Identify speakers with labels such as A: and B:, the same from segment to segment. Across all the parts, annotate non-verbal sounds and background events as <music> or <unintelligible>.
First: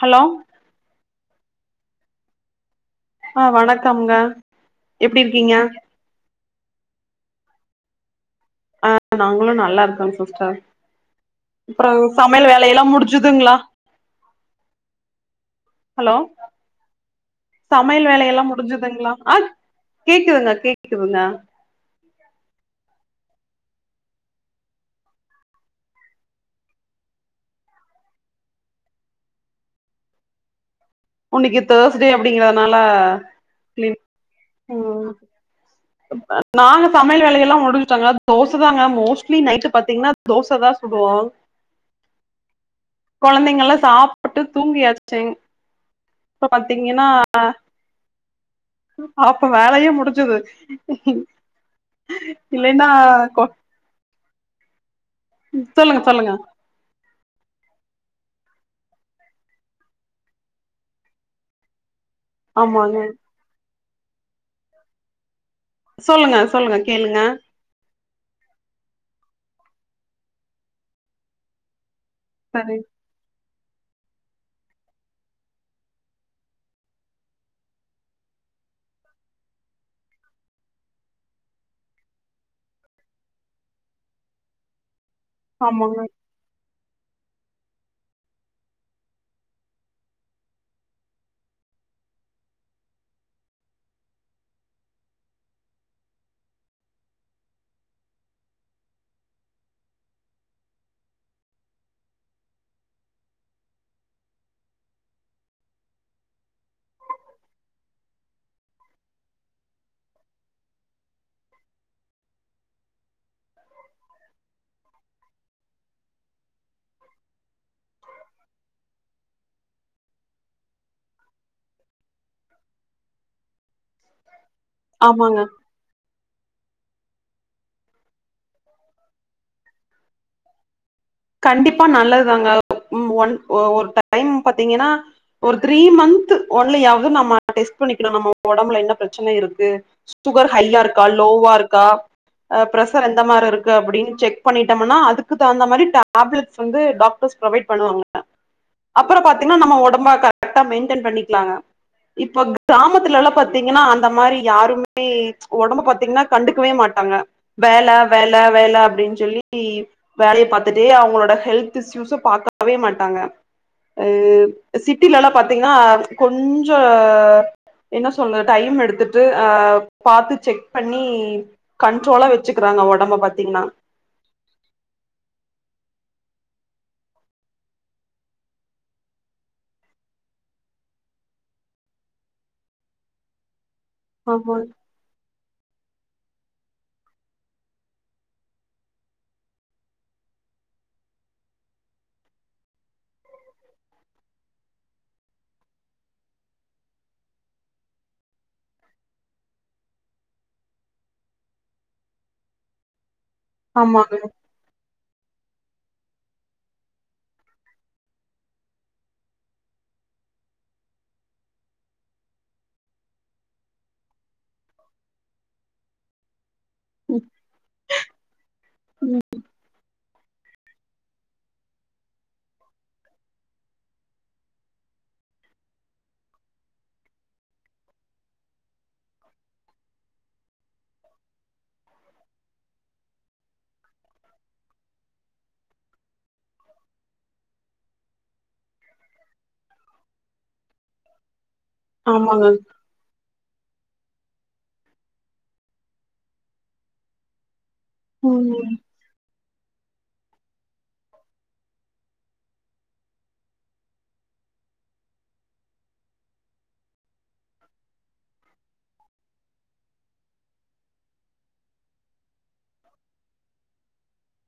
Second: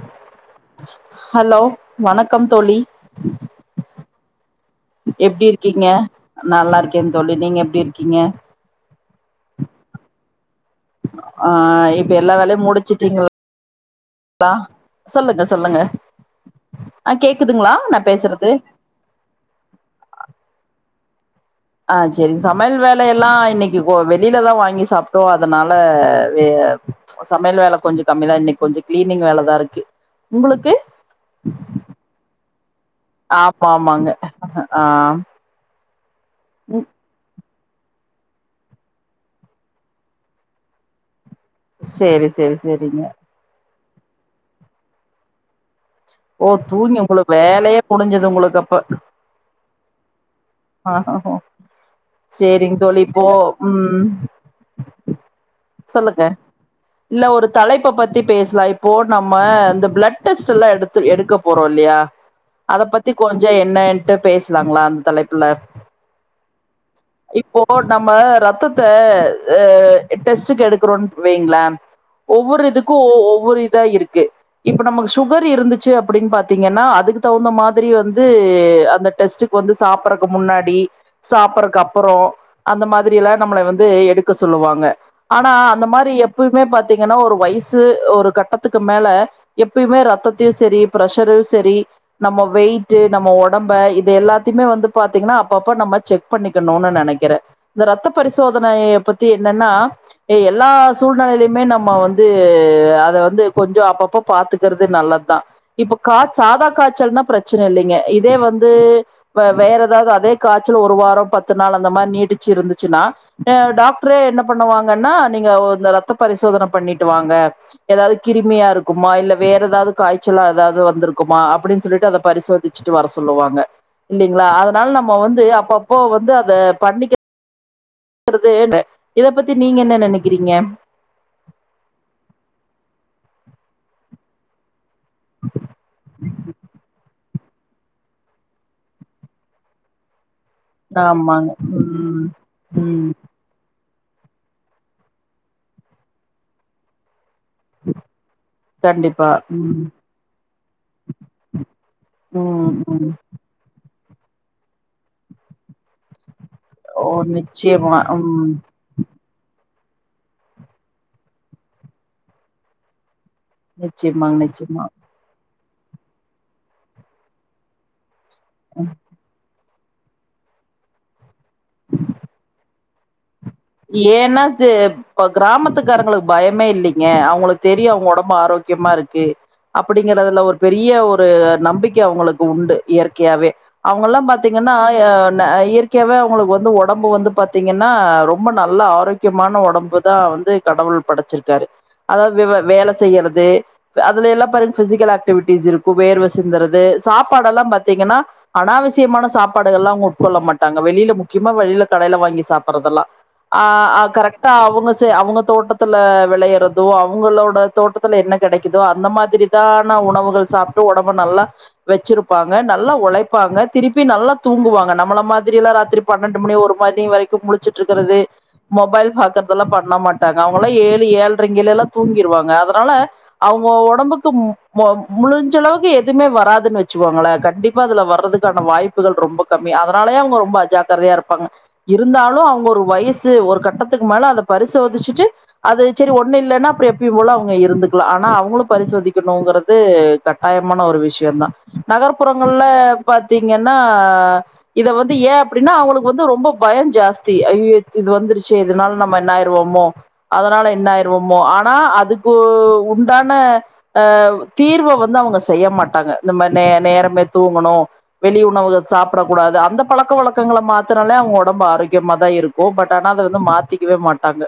A: hello
B: hello வணக்கம் தோழி
A: ஆ வணக்கம்ங்க
B: எப்டி இருக்கீங்க நல்லா இருக்கே தோழி நீங்க எப்டி இருக்கீங்க
A: ஆ நாங்களும் நல்லா இருக்கோம் சிஸ்டர்
B: ஆ
A: அப்புறம்
B: இப்ப எல்லா
A: சமையல்
B: வேலையு
A: வேல எல்லாம்
B: முடிச்சுட்டீங்களா
A: முடிஞ்சுதுங்களா
B: <unintelligible> சொல்லுங்க சொல்லுங்க
A: ஹலோ
B: அ கேக்குதுங்களா நா
A: சமையல் வேலையெல்லா
B: பேசுறது
A: முடிஞ்சுதுங்களா ஆ கேக்குதுங்க கேக்குதுங்க
B: ஆ செரி சமையல் வேல எல்லா இன்னைக்கு ஓ வெளியிலதா வாங்கி சாப்ட்டோம் அதனால எ சோ சமையல் வேல கொஞ்சோ கம்மிதான் இன்னை கொஞ்சோ கிளீனிங் வேலதான் இருக்கு உங்களுக்கு
A: ஓ இன்னைக்கு தேர்ஸ்டே அப்டிங்கறதுனால
B: ஆமா
A: கிளீன்
B: ஆமாங்க
A: ஓ
B: ஆ ம்
A: நானும் சமையல் வேலைய எல்லாம் முடிச்சுட்டங்க தோச தாங்க மோஸ்ட்லி நைட்ல பாத்தீங்கன்னா தோச தா சுடுவோ
B: சேரி சேரி செரிங்க
A: கொழந்தைங்கள்லா சாப்புட்டு தூங்கியாச்சி
B: ஓ
A: இப்ப
B: தூங்கி
A: பாத்தீங்கன்னா
B: உங்களுக்கு வேலையே முடிஞ்சது உங்களுக்கு அப்ப
A: அப்போ வேலயே முடிஞ்சது
B: சேரிங் தோழி இப்போ
A: கொ
B: ம் சொல்லுங்க இல்ல ஒரு தலைப்ப பத்தி பேஸ்லா இப்போ நம்ம இந்த பிளெட் டெஸ்ட்டெல்லா எடுத் த்து எடுக்க போறோ இல்லியா அத
A: ஆமாங்க
B: பத்தி கொஞ்ச என்னன்ட்டு பேஸ்லாங்களா அந்த தலைப்புல
A: சொல்லுங்க சொல்லுங்க கேளுங்க
B: இப்போ நம்ம ரெத்தத்த அ டெஸ்ட்டுக்கு எடுக்கிறோன்னு வைங்ள ஒவ்வொரு
A: சரி
B: இதுக்கும் ஒவ்வொரு இதா இருக்கு இப்ப நமக்கு சுகர் இருந்து சு அப்டின் பாத்தீங்கன்னா அதுக்கு தகுந்த மாதிரி வந்து அந்த டெஸ்ட்டுக்கு வந்து சாப்பறக்கு முன்னாடி சாப்பறக்கு அப்பறோ அந்த மாதிரி எல்லா நம்மளய வந்து எடுக்க சொல்லுவாங்க ஆனா அந்த
A: ஆமாங்க
B: மாரி எப் எப்பயுமே பாத்தீங்கன்னா ஒரு வயசு ஒரு கட்டத்துக்கு மேல எப்பயுமே ரத்தத் தயு சரி பிரஷரு சரி நம்ம வெயிட்டு நம்ம உடம்ப இது எல்லாத்தயுமே வந்து பாத்தீங்கன்னா அப்பப்ப நம்ம செக் பண்ணிக்கணுனு நெனைக்கிறே இந்த ரத்த பரிசோதனைய பத்தி என்னன்னா எல்லா சூழ்நெலைலயுமே நம்ம வந்து அத வந்து கொஞ்சோ அப்பப்ப பாத்துக்கறது நல்ல தா இப்ப கா சாதா காச்சல்ன்னா பிரச்சன இல்லைங்க இதே வந்து இப்ப வேற ஏதாவது அதே காச்சல் ஒரு வாரோ பத்து நாள் அந்த மார் நீடிச்சு இருந்துச்சுன்னா அ டாக்டரே என்ன பண்ணுவாங்கன்னா நீங்க இந்த ரத் த பரிசோதன பண்ணிட்டு வாங்க ஏதாது கிருமியா இருக்குமா இல்ல வேற ஏதாவது காய்ச்சலா ஏதாவது வந்துருக்குமா அப்டின் சொல்லிட்டு அதப் பரிசோதிச்சிட்டு வர சொல்லுவாங்க இல்லிங்களா அதனால நம்ம
A: ஆமாங்க
B: வந்து அப்பப்ப வந்து அத பண்ணிக் கரது இத பத்தி நீங்க என்ன நெனக்கிறீங்க
A: கண்டிப்பா நல்லதாங்க ஒன் ஒரு டைம் பாத்தீங்கன்னா ஒரு த்ரீ மன்த்து ஒன்லியாவது நம்ம டெஸ் பண்ணிக்கனு நம்ம ஒடம்புல என்ன பிரச்சன இருக்கு சுகர் ஹைய்யா இருக்கா
B: ஆமாங்க
A: லோவா இருக்கா
B: ம்
A: ஆ ப்ரசரு
B: ம்
A: எந்த மார் இருக்கு அப்டின் செக் பண்ணிட்டம்னா அதுக்கு தகுந்த மாரி டேப் டாப்லட்ஸ் வந்து டாக்டர்ஸ் ப்ரொவைட் பண்ணுவாங்கல்ள அப்பற
B: கண்டிப்பா
A: பாத்தீங்ன்னா நம்ம
B: ம்
A: ஒடம்பா கரக்டா மெய்ன்டன் பண்ணிக்கலாங்க இப்போ
B: ம் ம்
A: கிராமத்துலல்லா பாத் தீங்கன்னா அந்த மாரி யாருமே ஒடம்ப பாத்தீங்ன்னா கண்டுக்கவே
B: ஓ
A: மாட்டாங்க வேல
B: நிச்சயமா
A: வேல
B: ம்
A: வேல அப்டின் சொல்லி வேலயே பாத் துட்டே அவ்ங்ளோட ஹெல்த் இஸ்ஸூஸ பாக்கவே மாட்டாங்க ஆ
B: நிச்சயமாங்க நிச்சயமா
A: சிட் ட்டிலல்லா பாத்தீங்ன்னா கொஞ்சோ என்ன சொல்ல டைம் எடுத்துட் டா ஆ பாத்து செக் பண்ணி கண்ட்ரோலா வச்சிக்கிறாங்க ஒடம்ப பாத்தீங்ன்னா
B: ஏன்னா து இப்ப கிராமத்துக்காரங்களுக்கு பயமே இல்லிங்க அவுங்களுக்கு தெரியு அவுங்க ஒடம்பு ஆரோக்கியமா இருக்கு அப்டிங்கிறதுல ஒரு பெரிய ஒரு நம்பிக்க அவுங்களுக்கு உண்டு இயற்கையாவே அவுங்கல்லா
A: ஆமா
B: பாத்தீங்கன்னா ஏ ந இயற்கையாவே அவுங்களுக்கு வந்து ஒடம்பு வந்து பாத்தீங்கன்னா ரொம் ப நல்ல ஆரோக்கியமான ஒடம்பு தா வந்து கடவுள் படச்சிருக்காரு அதாவ் வவ வேல செய்யறது அதுல எல்லா பாருங்க பிசிக்கல் ஆக்டிவிட்டிஸ் இருக்கு வேர்வ சிந்துறது சாப்பாடல்லா பாத்தீங்கன்னா அனாவசியமான சாப்பாடுகல்லா அவுங்க உட்கொள்ள மாட்டாங்க வெளில முக்கியமா வெளில கடேல வாங்கி சாப்பறதல்லா ஆ ஆ
A: ஆமாங்க
B: கரக் டா அவ்ங்க சே அவ்ங்க தோட்டத்துல வெளையறதோ அவுங்களோட தோட்டத்துல என்ன கெடைக்கிதோ அந்த மாதிரி டான உணவுகள் சாப்ட்டு ஒடம்ப நல்லா வச்சிருப்பாங்க நல்லா ஒழைப்பாங்க திருப்பி நல்லா தூங்குவாங்க நம்மள மாதிரியல்லா ராத்திரி பன்னண்டு மணி ஒரு மணி
A: ம்,
B: வரைக்கு முழுச்சுட்ருக்கறது மொபைல் பாக்கறதல்லா பண்ண மாட்டாங்க அவங்கல்லா ஏழு ஏழ்றைங்கலேலா தூங்கிற்வாங்க அதனால அவுங்க ஒடம்புக்கு மொ முளிஞ்சளவுக்கு எதுமே வராதுன் வச்சுவோங்களே கண்டிப் பா அதுல வர்ரதக்கான வாய்ப்புகள் ரொம்ப கம்மி அதனாலயே அவங்க ரொம்ப அஜாகரதயா இருப்பாங்க இருந்தாலு அவங்க ஒரு வயஸ் <unintelligible> ஒரு கட்டத்துக்கு மேல அத பருசோதுச்சுட்டு அது சரி ஒண்ணு இல்லன்னா அப்ரோ எப்பயுபோல அவுங்க இருந்து ஆனா அவுங்குளு பரிசோதிக் கணுங்கறது கட்டாயமான ஒரு விஷயந்தா
A: ஆமாங்க
B: நகர்ப்புறங்கள்ல பாத்தீங்கன்னா இத வந்து ஏ அப்படின்னா அவங்ளுக்கு வந்து ரொம்ப பய ஜாஸ்தி ஐ இது வந்துருச்சி
A: ம்
B: இதனால நம்ம என்னாயிருவோமோ அதனால என்னாயிருவோமோ ஆனா அதுக்கு உண்டான ஆ தீர்வ வந்து அவ்ங்க செய்ய மாட்டாங்க இந்த மார் நே நேரமே தூங்கொணு வெளி உணவுக சாப்பட கூடாது அந்த பழக்க வழக்கங்கள மாத்துனாலே அவுங்க ஒடம்பு ஆரோக்கியமா தா இருக் ஓ பட் ஆனா அத வந்து மாத்திக்கவே மாட்டாங்க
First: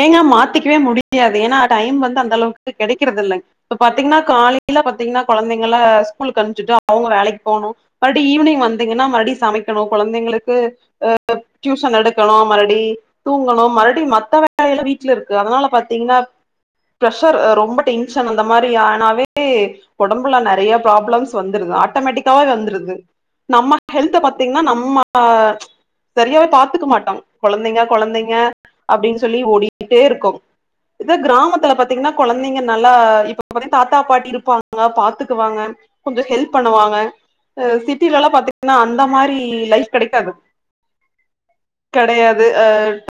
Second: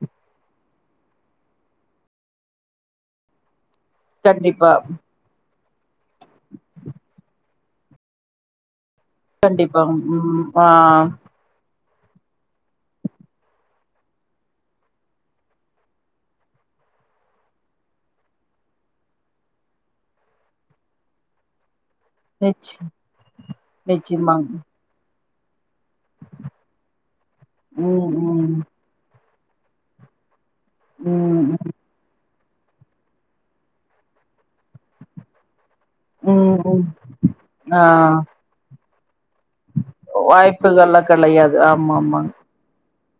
A: ஏங்க மாத்திக்கவே முடியாது ஏன்னா டைம் வந்து அந்தளவுக்கு கெடைக்கிறதில்லங் இப்ப பாத்தீங்கன்னா
B: கண்டிப்பா
A: காலேல பாத்தீங்கன்னா கொழந்தைங்கள்ள ஸ்கூலுக்கு அனுப்ச்சிட்டோ அவுங்க வேலக் போனு மற்டி ஈவினிங் வந்தீங்கன்னா மற்
B: கண்டிப்பா
A: சமைக்கணு
B: ம்
A: கொழந்தைங்களுக்கு ஆ டியூசன் எடுக் கனு மறுடி தூங்கணு மறுடி மத்த வேலயெல்லா வீட்ல இருக்கு அதனால பாத்தீங்கன்னா பிரெஷர் ரொம்ப டென்ஷன் அந்த மாரி ஆனாவே ஒடம்புல நறைய ப்ராப்ளம்ஸ் வந்துருது ஆட்டோமேட்டிக் கா
B: நிச்
A: வந்துருது நம்ம ஹல்த
B: நிச்சயமாங்க
A: பாத்தீங்கன்னா நம்ம சரியாவே பாத்துக்க மாட் கொழந்தைங்க
B: ம்
A: கொழந்தைங்க
B: ம்
A: அப்படின்னு சொல்லி ஓடிட்டே இருக்கொம் இது
B: ம் ம்
A: கிராமத்துல பாத்தீங்ன்னா கொழந்தைங்க நல்லா இப்ப <inaudible> தாத்தா பாட்டி இருப்பாங்க பாத்துக்குவாங்க கொஞ்ச ஹெல்ப்
B: ம் ம்
A: பண்ணுவாங்க அ
B: ஆ
A: சிட்டிலலா பாத்தீங்கன்னா அந்த மாரி லைஃப் கடைக்காது
B: <unintelligible> களையாது ஆமா ஆமாங்
A: ஆ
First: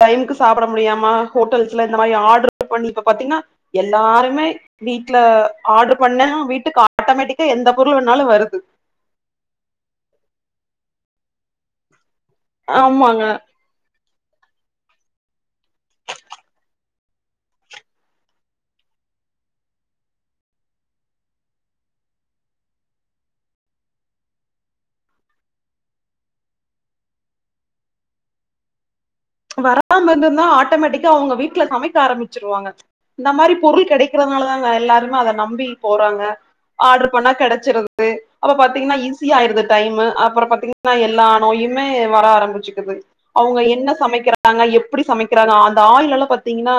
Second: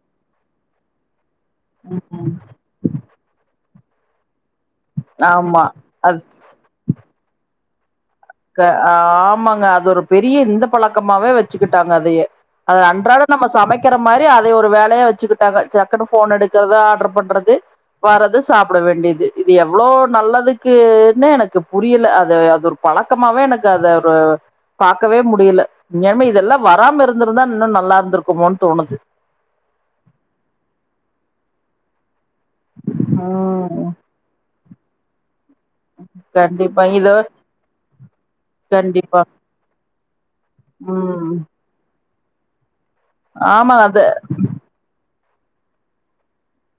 A: டைம்க்கு சாப்ட முடியாம ஹோட்டல்ஸ்ல இந்த
B: ம்
A: மாரி
B: ம்
A: ஆர்ட்ரு பண்ணி இப்ப பாத்தீங்ன்னா எல்லாருமே வீட்ல
B: ஆமா
A: ஆர்டர் பண்ண
B: அஸ்
A: வீட்டுக்கா ஆட்டோமேட்டிக்கா எந்த பொருள் வேனாலு வருது
B: ஆ ஆமாங்க அது ஒரு பெரிய இந்த பழக்கமாவே வெச்சுக்கிட்டாங்க அதையே அது அன்றாட
A: ஆமாங்க
B: நம்ம சமைக் க்கற மாரி அத ஒரு வேலையா வச்சுக்கிட்டாங்க ஜக்குனு போன் எடுக்கறது ஆர்ட்ரு பண்றது வறது சாப்ட வேண்டியது இது எவ்ளோ நல்லதுக்குன்னு எனக்கு புரியல அது அது பழக்கமாவே எனக்கு அது ரு பாக்கவே முடில உண்மையாலுமே இதெல்லா வராம இருந்துருந்தா இன்னு நல்லா இருந்துருக்குமோனு தோணுது
A: வராம இருந்துருந்தா ஆட்டோமேட்டிக்கா அவங்க வீட்ல சமைக்க ஆரம்பிச்சிருவாங்க இந்த மாரி
B: ம்
A: பொருள் கெடைக் க்கிறதுனாலதாங்க எல்லாருமே அத நம்பி போறாங்க
B: கண்டிப்பா
A: ஆர்ட்ரு
B: இது
A: பண்ணா கெடச்சுருது அப்ப பாத்தீங்ன்னா
B: கண்டிப்பா
A: ஈஸியாஆயிருது டைமு அப்பரோ பாத்தீங்கன்னா எல்லா
B: ம்
A: நோயு இம்மு வர ஆரம்பிச்சுக்குது அவங்க
B: ஆமா
A: என்ன
B: அது
A: சமைக் அங்க எப்டி சமைக்கறாங்க அந்த ஆயிள்ல்லா பாத்தீங்கன்னா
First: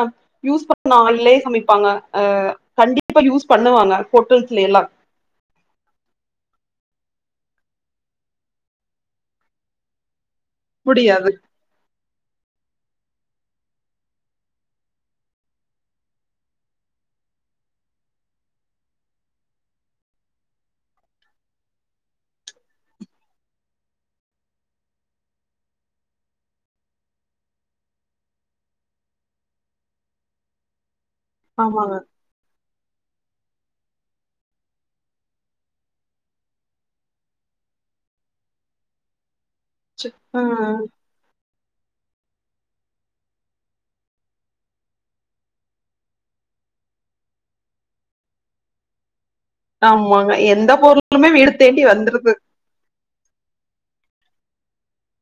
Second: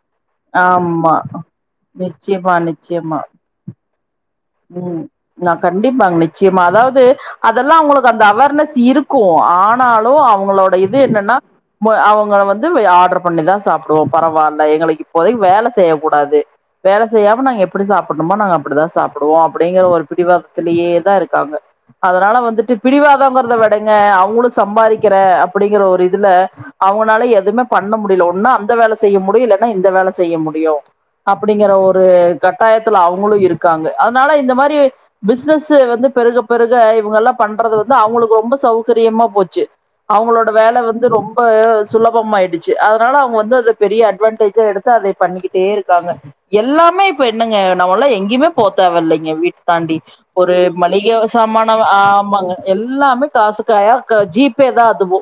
A: யூஸ் பண்ண
B: ஆமா
A: ஆயில்லயே சமைப்பாங்க ஆ
B: நிச்சயமா நிச்சயமா
A: கண்டிப்பா யூஸ் பண்ணுவாங்க ஹோட்டல்
B: ம் நா கண்டிப்பாங் நிச்சியமா அதாவது அதெல்லா அவங்களுக்கு அந்த அவர்னஸ் இருக்கு ஆனாலு அவங்களோட இது
A: முடியாது
B: என்னன்னா ம்ப அவங்க வந்து ஆர்ட்ரு பண்ணிதா சாப்டுவோ பரவால்ல எங்களுக்கு இப்போதைக்கு வேல செய்ய கூடாது வேல செய்யாம நா எப்டி சாப்பணுமோ நாங்க அப்படிதா சாப் ப்புடுவோ அப்படிங்கற ஒரு பிடிவாதத்திலேயே தா இருக்காங்க அதனால வந்துட்டு பிடிவாதோங்கராதவெடைங்க அவங்ளு சம்பாரிக்கற அப்டிங்கற ஒரு இதுல அவங்கனால எதுமே பண்ண முடில ஒன்னா அந்த வேல செய்ய முடியு இல்லட்னா இந்த வேல செய்ய முடியு அப்டிங்கற
A: ஆமாங்க
B: ஒரு கட்டாயத்துல அவங்களு இருக்காங்க அதனால இந்த மாரி பிசினஸ்சு வந்து பெருக பெருக இவங்க எல்லா பண்றது வந்து அவங்களுக்கு ரொம்ப சௌகரியமா போச்சு
A: ச்சு ஆ
B: அவங்களோட வேல வந்து ரொம் ப்ப சுலபமாயிடுச்சு அதனால அவங்க வந்து அத பெரிய அட்வான்டேஜா எடுத்து அதை பண்ணிக்கிட்டே இருக்காங்க எல்லாமே இப்ப என்னங்க நம்மல்லா எங்க்யுமே போ தேவல்லிங்க வீட் தாண்டி
A: ஆமாங்க
B: ஒரு
A: எந்த
B: மளிக
A: பொருளுமே வீடு
B: சாமானவ்
A: தேடி வந்துருது
B: ஆமாங்க எல்லாமே காசு காயா க ஜீப்பே தா அதுவு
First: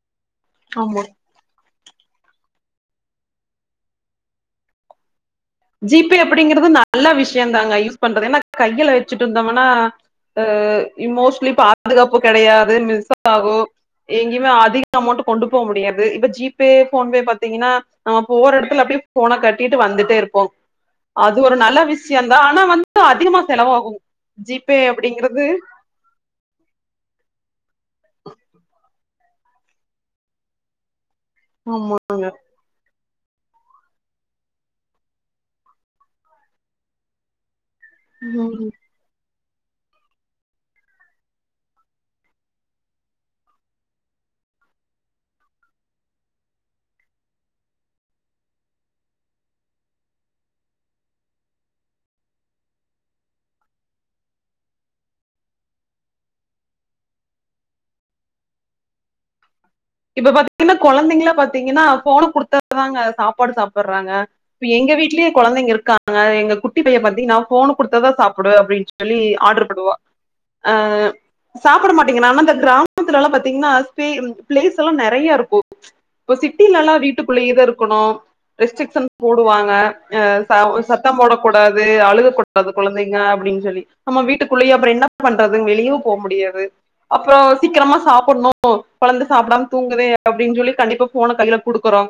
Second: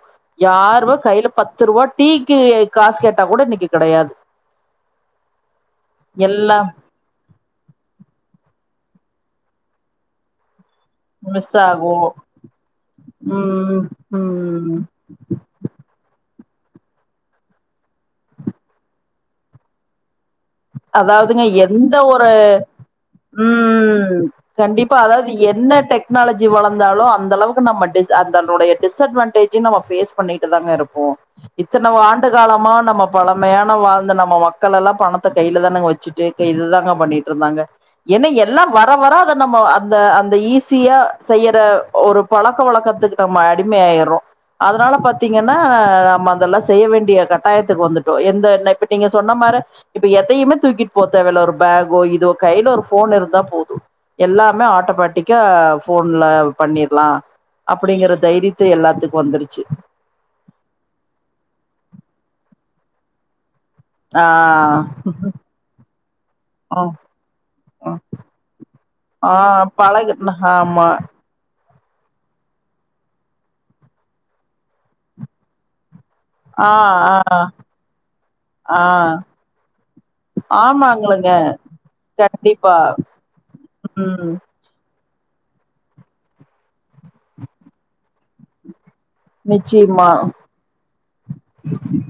B: யார்வே
A: ஆமா
B: கைல பத் த்துருவா டீக்கு காஸ் கேட்டா கூட இன்னிக்கி கெடயாது
A: ஜீபே
B: எல்லா
A: அப்டிங்கறது நா நல்ல விஷ்யந்தாங்க யூஸ் பண்றது ஏனா கையிள வெச்சிட்டுந்தோமனா ஏ இமோஷ்லி
B: மிஸ் ஆகு
A: பாதுகாப்பு கெடையாதுன்னு ஸாகோ
B: ம்
A: எங்கியுமே
B: ம்
A: ஆதி கமௌன்ட்டு கொண்டு போ முடியாது இப்ப ஜிபே போன்பே பாத்தீங்கினா நம போர் எடத்துல அப்டியே போன கட்டிட்டு வந்துட்டே இருப்போம்
B: அதாவதுங்க எந்த ஒரு
A: வந்து அதிகமா செலவாகு
B: உம்
A: ஜிபே
B: கண்டிப்பா அதாவது
A: அப்படிங்கறது
B: என்ன டெக் க்னாலஜி வளந்தாலு அந்தளவுக்கு நம்மடிஸ் அந்தனுடைய டிஸ்அட்வான்டேஜுனு நம்ம ஃபேஸ் பண்ணிட்டு தாங்க இருப்போ இத்தன
A: ஆமா
B: வாண்டு காலமா நம்ம பழமையான வாழ்ந்த நம்ம வக்களல்லா பண த்த கைல தானங் வச்சுட்டு க இதுதாங்க பண்ணிட்ருந்தாங்க என்னெ
A: ம்
B: எல்லாம் வ அ வராத நம்ம அந்த அந்த ஈஸியா செய்யற ஒரு பழக்கொ வழக்கத்துக்கு பம அடிமேய்றோ அதனால பாத்தீங்கன்னா நம்ம அதெல்லா செய்ய வேண்டிய கட்டாயத்துக்கு வந்துட்டோ எந்த நெப்பு நீ சொன்ன மார இப்ப எதையுமே தூக்கிட் போ தேவல்ல ஒரு பேஃக்கோ இதோ கைல ஒரு ஃபோன் இருந்தா போது எல்லாமே ஆட்டோமேட்டிக்கா ஃபோன்ல பண்ணிர்லா அப்டிங்கற தைரித்த எல்லாத்துக் வந்துருச்சி
A: இப்ப பாத் இன்னா கொழந்தைங்கிளா பாத்தீங்கின்னா ஃபோன குடுத்தாதாங்க சாப்பாடு சாப்பறாங்க
B: ஆ
A: பி எங்க வீட்லியே கொழந்தைங்க இருக்காங்க எங்க
B: ஆ
A: குட்டிபைய பாத்தீங்கன்னா ஃபோன
B: ஆ
A: குடுத்ததா சாப்புடுவ அப்டின்னு சொல்லி
B: ஆ பழகட்ன ஹாமா
A: சாப்புட மாட்டேங்கனா நா அந்த க்ராம் த்துலல்லா பாத்தீங்னா ஸ்பே உம் ப்ளேஸல்லா நெறையாருக்கு ப்போ
B: ஆ
A: சிட்டிலல்லா
B: ஆ
A: வீட்டுக்குள்ளயேதா இருக்கணு
B: ஆ
A: ரெஸ்ட்ரிக்ஷன் போடுவாங்க அ சவ் சத்தம்
B: ஆமாங்களுங்க
A: போடக் கூடாது அழுக கொட் அது
B: கண்டிப்பா
A: கொழந்தைங்க அப்டின் சொல்லி
B: ம்
A: உள்ளயே அப்ற என்ன பண்றது வெளியு போ முடியாது அப்றோ சிக்ரமா சாப்புணு உ கொழந்த சாப்டாம தூங்குதே
B: நிச்சயமா
A: அப்டின் ஜொல்லி கண்டிப்பா ஃபோன கைய்லப் குடுக்குறோ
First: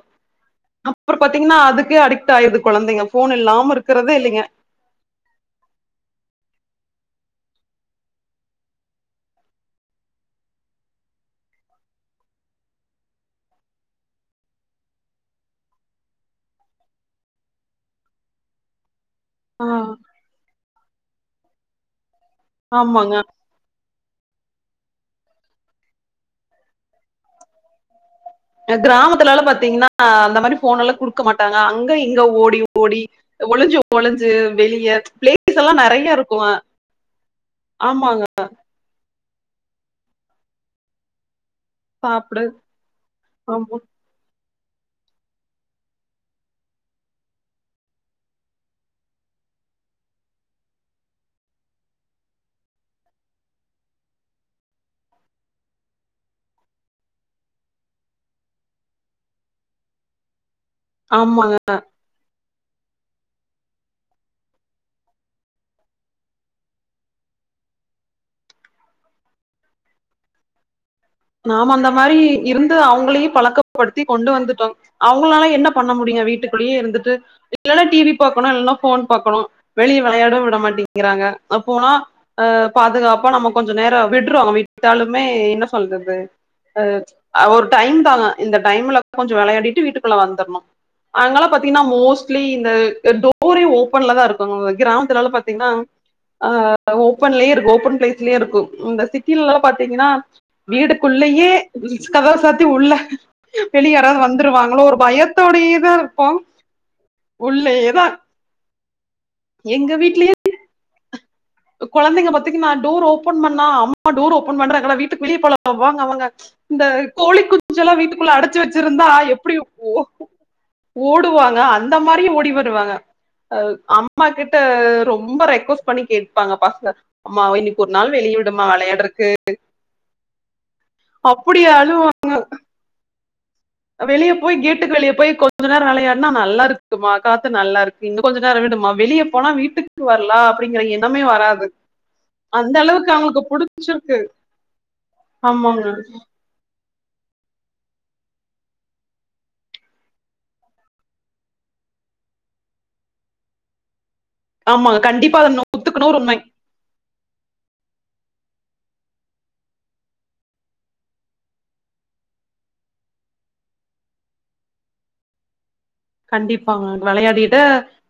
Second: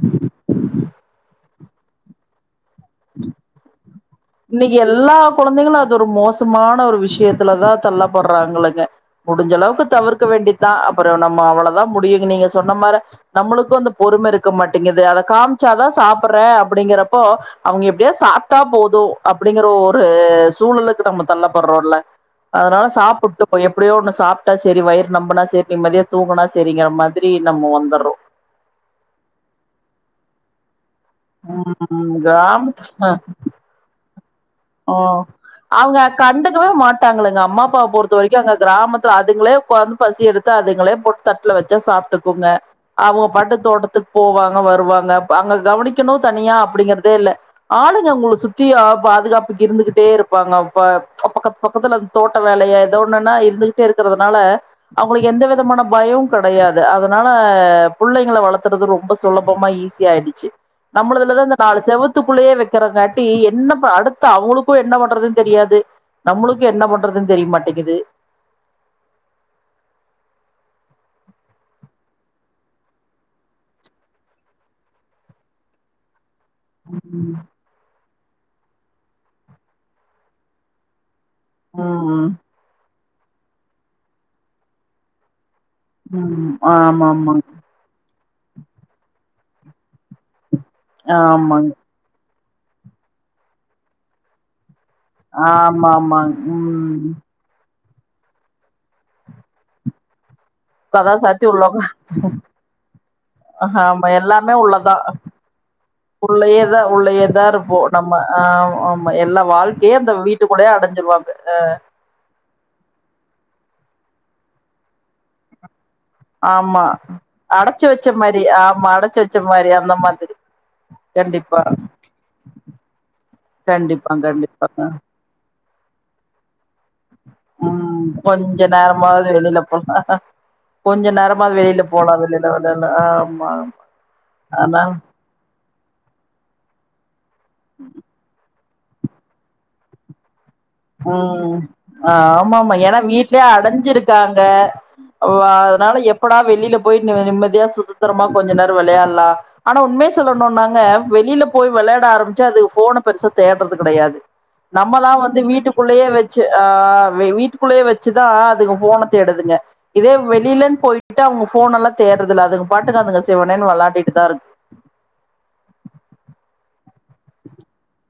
A: அப்ற் பாத்தீங்கன்னா அதுக்கே அடிக்ட் ஆயிடுது கொழந்தைங்க ஃபோன் இல்லாம இருக் க்குறதே இல்லிங்க
B: இன்னிக்கி எல்லா கொழந்தைகளு அதொரு மோசமான ஒரு விஷ்யத்துலதா தள்ளப்பட்றாங்ளைங்க முடிஞ்சளவுக்கு தவிர்க்க வேண்டிதா அப்பறோ நம்ம அவளதா முடியுங்கு நீங்க சொன்ன மார நம்முளுக்கு அந்த பொறும இருக்க மாட்டிங்கிது அத காம்ச்சாதா சாப்பறே அப்டிங்கறப்போ அவுங்க எப்டியாத் சாப்ட்டா போது
A: ஆ,
B: அப்டிங்கிற ஒரு சூழலுக்கு நம்ம தள்ளப்பட்றோல்ல அதனால
A: ஆமாங்க
B: சாப்புட்டு ப்ப எப்டியோ ஒண்ணு சாப்ட்டா செரி வயிர் நம்புனா செரி நிம்மதியா தூங்குனா செரிங்ர மாத்ரி நம்ம வந்துர்றோ
A: எ க்ராமத்துலளா பாத்தீங்ன்னா அந்த மாரி ஃபோனல்லா குடு க்க மாட்டாங்க அங்க
B: ம்
A: இங்க ஓடி ஓடி
B: கிராமத்து
A: ஒளிஞ்சோ
B: ஓ அவுஙக
A: நிறைய இருக்கும்
B: கண்டுக்கவே மாட்டாங்களங்க அம்மாப்பா பொறுத்த
A: ஆமாங்க
B: வரைக்கு அங்க கிராமத் த்து அதுங்ளே கொத்ம் பசி எடுத்தா அதுங்களே போட் தட்ல வச்சா
A: சாப்பிடு
B: சாப்ட்டுக்குங்க அவு பாட்டு
A: ஆமா
B: தோட்டத்துக் போவாங்க வருவாங்க பாங்க கவனிக்கிணு தனியா அப்டிங்கறதேல்ல ஆளுங்க உங்கள சுத்தியா பாதுகாப் இருந்துகிட்டே இருப்பாங்க இப்ப பக்கத் பக்கத்துல அந்த தோட்ட வேலய எதோ ஒண்ணுன்னா இருந்துகிட்டே இருக்கறதுனால அவுங்களுக்கு எந்த விதமான பயோ கெடையாது அதனால புள்ளைங்கள வளத்துறது ரொம்ப சுலபமா ஈஸி ஆயிடிச்சி நம்மளதுலதா இந்த
A: ஆமாங்க
B: நாலு செவத்துக்குள்ளேயே வெக்கிறங்காட்டி என்னப்பா அடுத் து அவுங்களுக்கு என்ன பண்றதுன்னு தெரியாது நம்முளுக்கு என்ன பண்றதுன்னு தெரிய மாட்டேங்கிது
A: நாம அந்த மாரி இருந்து அவுங்ளையும் பழக்கப்படுத்தி கொண்டு வந்துட்டோ அவுங்ளால என்ன பண்ண முடியு வீட்டுக் உள்ளயே இருந்துட்டு இல்லன்னா டி வி பாக்கணு இல்லன்னா ஃபோன் பாக்கணு வெளிய வெளயாடவு விட மாட்டிங்கிறாங்க அப்போனா
B: ம் ம்
A: அ பாதுகாப்பா நம்ம கொஞ்ச நேரோ விட்ருவாங்க விட்டாலுமே என்ன சொல்றது
B: ம்
A: அ
B: ஆமா ஆமாங்க
A: அவர் டைம் தாங்க இந்த டைம்ல கொஞ்சோ வெளயாடிட்டு வீட்டுக்குள்ள வந்தர்ணு அங்களா
B: ஆமாங்க
A: பாத்தீங்கன்னா மோஸ்ட் லி இந்த டோரே ஓப்பன்ல தா இருக் <unintelligible> கிராம்த்லளா பாத்தீங்கன்னா
B: ஆமா ஆமாங்க
A: அ
B: ம்
A: ஓப்பன்லே இருக்கு ஓப்பன் பிளேஸ் லே இருக்கு இந்த சிட்டிலல்லா பாத்தீங்கன்னா
B: இப்பதான் சாத்தி
A: வீடுக்குள்ளயே கதவ சாத்தி உள்ள
B: அஹ
A: வெளிய
B: ஆமா
A: யாராவது
B: எல்லாருமே
A: வந்துருவாங்களோ
B: உள்ளதா
A: ஒரு பயத்தோடயே தா இருப்போ
B: உள்ளயேதா உள்ளயேதா இருப்போ
A: உள்ளயேதா
B: நம்ம ஆ ம் ஆமா எல்லா
A: எங்க
B: வாழ்க்கையே அந்த
A: வீட்லயே
B: வீட்டு குள்ளே அடஞ்சிருவாங்க அ
A: கொழந்தைங்க பத்திங்கனா டோர் ஓபன் பண்ணா அம்மா டோர் ஓப்பன் பண்றாங்களா வீட்டுக்கு வெளியே போலா வாங்க வாங்க
B: ஆமா
A: இந்த கோழி
B: அடைச்சு
A: குஞ்செல்லா
B: வச்ச
A: வீட்டுக்குள்ள
B: மாதிரி
A: அடச்சு
B: ஆமா
A: வச்சிருந்தா
B: அடைச்சு வச்ச
A: எப்படி
B: மாதிரி அந்த
A: ஓ
B: மாதிரி
A: ஓடுவாங்க
B: கண்டிப்பா
A: அந்த மாரி ஓடி வருரவாங்க அ
B: கண்டிப்பா
A: அம்மா கிட்ட
B: கண்டிப்பாங்க
A: ரொம் ரொம்ப ரெக்வஸ்ட் பண்ணி கேட்ப்பாங்க பசங்க அம்மா இன்னைக்கு ஒரு
B: ம்
A: நாள் வெளிய
B: கொஞ்ச
A: விடுமா விளையாடுறக்கு
B: நேரமாவது வெளியில போலா கொஞ்ச நேரமாது
A: அப்படி
B: வெளியில
A: அழு
B: போலா வெளில இல்ல இல்ல ஆமா ஆமா
A: வெளிய போய் கேட்டுக்கு வெளிய போய் கொஞ்ச நேரோ வெளயாடுனா நல்லா இரு க்கு மா காத்து நல்லா இருக்கு இன்னு கொஞ்ச நேரோ விடுமா வெளிய போனா வீட்டுக்கு வரலா
B: ம் ஆ
A: அந்த
B: ஆமாமா ஏனா
A: அளவுக்கு
B: வீட்லே
A: அவங்களுக்கு புடிச்சிருக்கு
B: அடைஞ்சிருக்காங்க அ
A: ஆமாங்க
B: அதனால எப்படா வெளியில போய் அ நிம்மதியா சுதந்திரமா கொஞ்ச நேரோ விளயாடலா ஆனா உண்மைய சொல்லணுன்னாங்க வெளியில போய் வெளையாட ஆரம்பிச்சா அது ஃபோன பெருசா தேடுறது கெடையாது
A: ஆமா கண்டிப்பா அத நோ
B: ட்டுக்குள்ளேயே வச்சு ஆ வி வீட்டுக்குள்ளயே வச்சுதா அதுங்க ஃபோன தேடுதுங்க இதே வெளியிலன்னு போயிட்டா அவுங்க ஃபோனல்லா தேடுறதுல்ல அதுங்க பாட்டுக்கு அதுங்க சிவனேன்னு வெளாடிட்டுதா இருக்கு
A: கண்டிப்பாங்க வெளையாடிட்டு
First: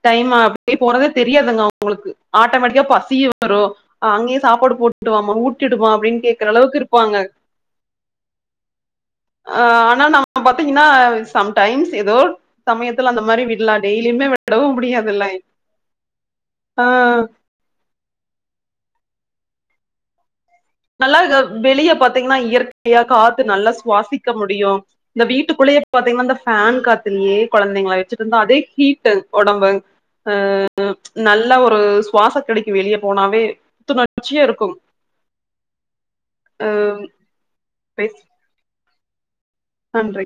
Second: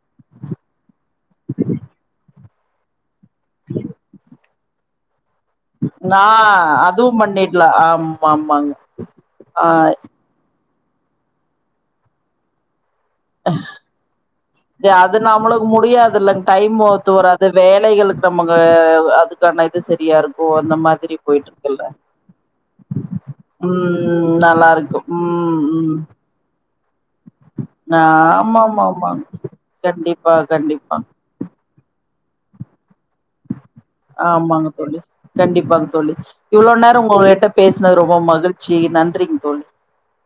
A: டைம் அப்டிய போறதே தெரியாதுங்க அவுங்களுக்கு ஆட்டோமேட்டிக்கா பசியு வரு அ அங்கேயே சாப்பாடு போட்டுவாமா ஊட் டிடுமா
B: நா
A: அப்டின்னு கேக்குற அளவுக்கு இருப்பாங்க
B: அதுவும் பண்ணிட்லா ஆமா ஆமாங்க ஆ
A: ஆனா ந ம்ம பாத்தீங்கன்னா சம்டைம்ஸ் ஏதோ சமயத்துல அந்த மாரி விடலாம் டெய்லியுமே விடவும்
B: அது
A: முடியாதுல்ல
B: நம்மளுக்கு முடியாதுலங் டைம்
A: ஆ
B: ஒத்து வரா து வேலைகளுக்கு நம்மங்க அ அதுக்கான இது சரியா இருக்கு அந்த மாதிரி
A: நல்லா இது
B: போயிட்ருக்குல்ல
A: வெளிய பாத்தீங்கன்னா இயற்கையா காத்து நல்லா
B: ம்
A: சுவாசிக்க முடியும்
B: நல்லாருக்கு
A: இந்த
B: ம்
A: வீட்டுக்குள்ளயே
B: ம்
A: பாத்தீங்கன்னா இந்த ஃபேன் காத் அதுலே கொழந்தைங்கள வச்சுட்டு இருந்தோ அதே
B: ஆமா ஆமா
A: ஹீட்டு
B: ஆமாங்
A: ஒடம்பு
B: கண்டிப்பா
A: அ அ
B: கண்டிப்பா
A: நல்ல ஒரு சுவாச கெடைக்கு வெளிய போனாவே புத்துணர்ச்சியா இருக்கு
B: ஆமாங்க தோழி கண்டிப்பாங்க தோழி இவ்ளோ நேரோ உங்ககிட்ட பேசுனது ரொம்ப
A: பேசு
B: மகிழ்ச்சி நன்றிங்க தோழி
A: நன்றி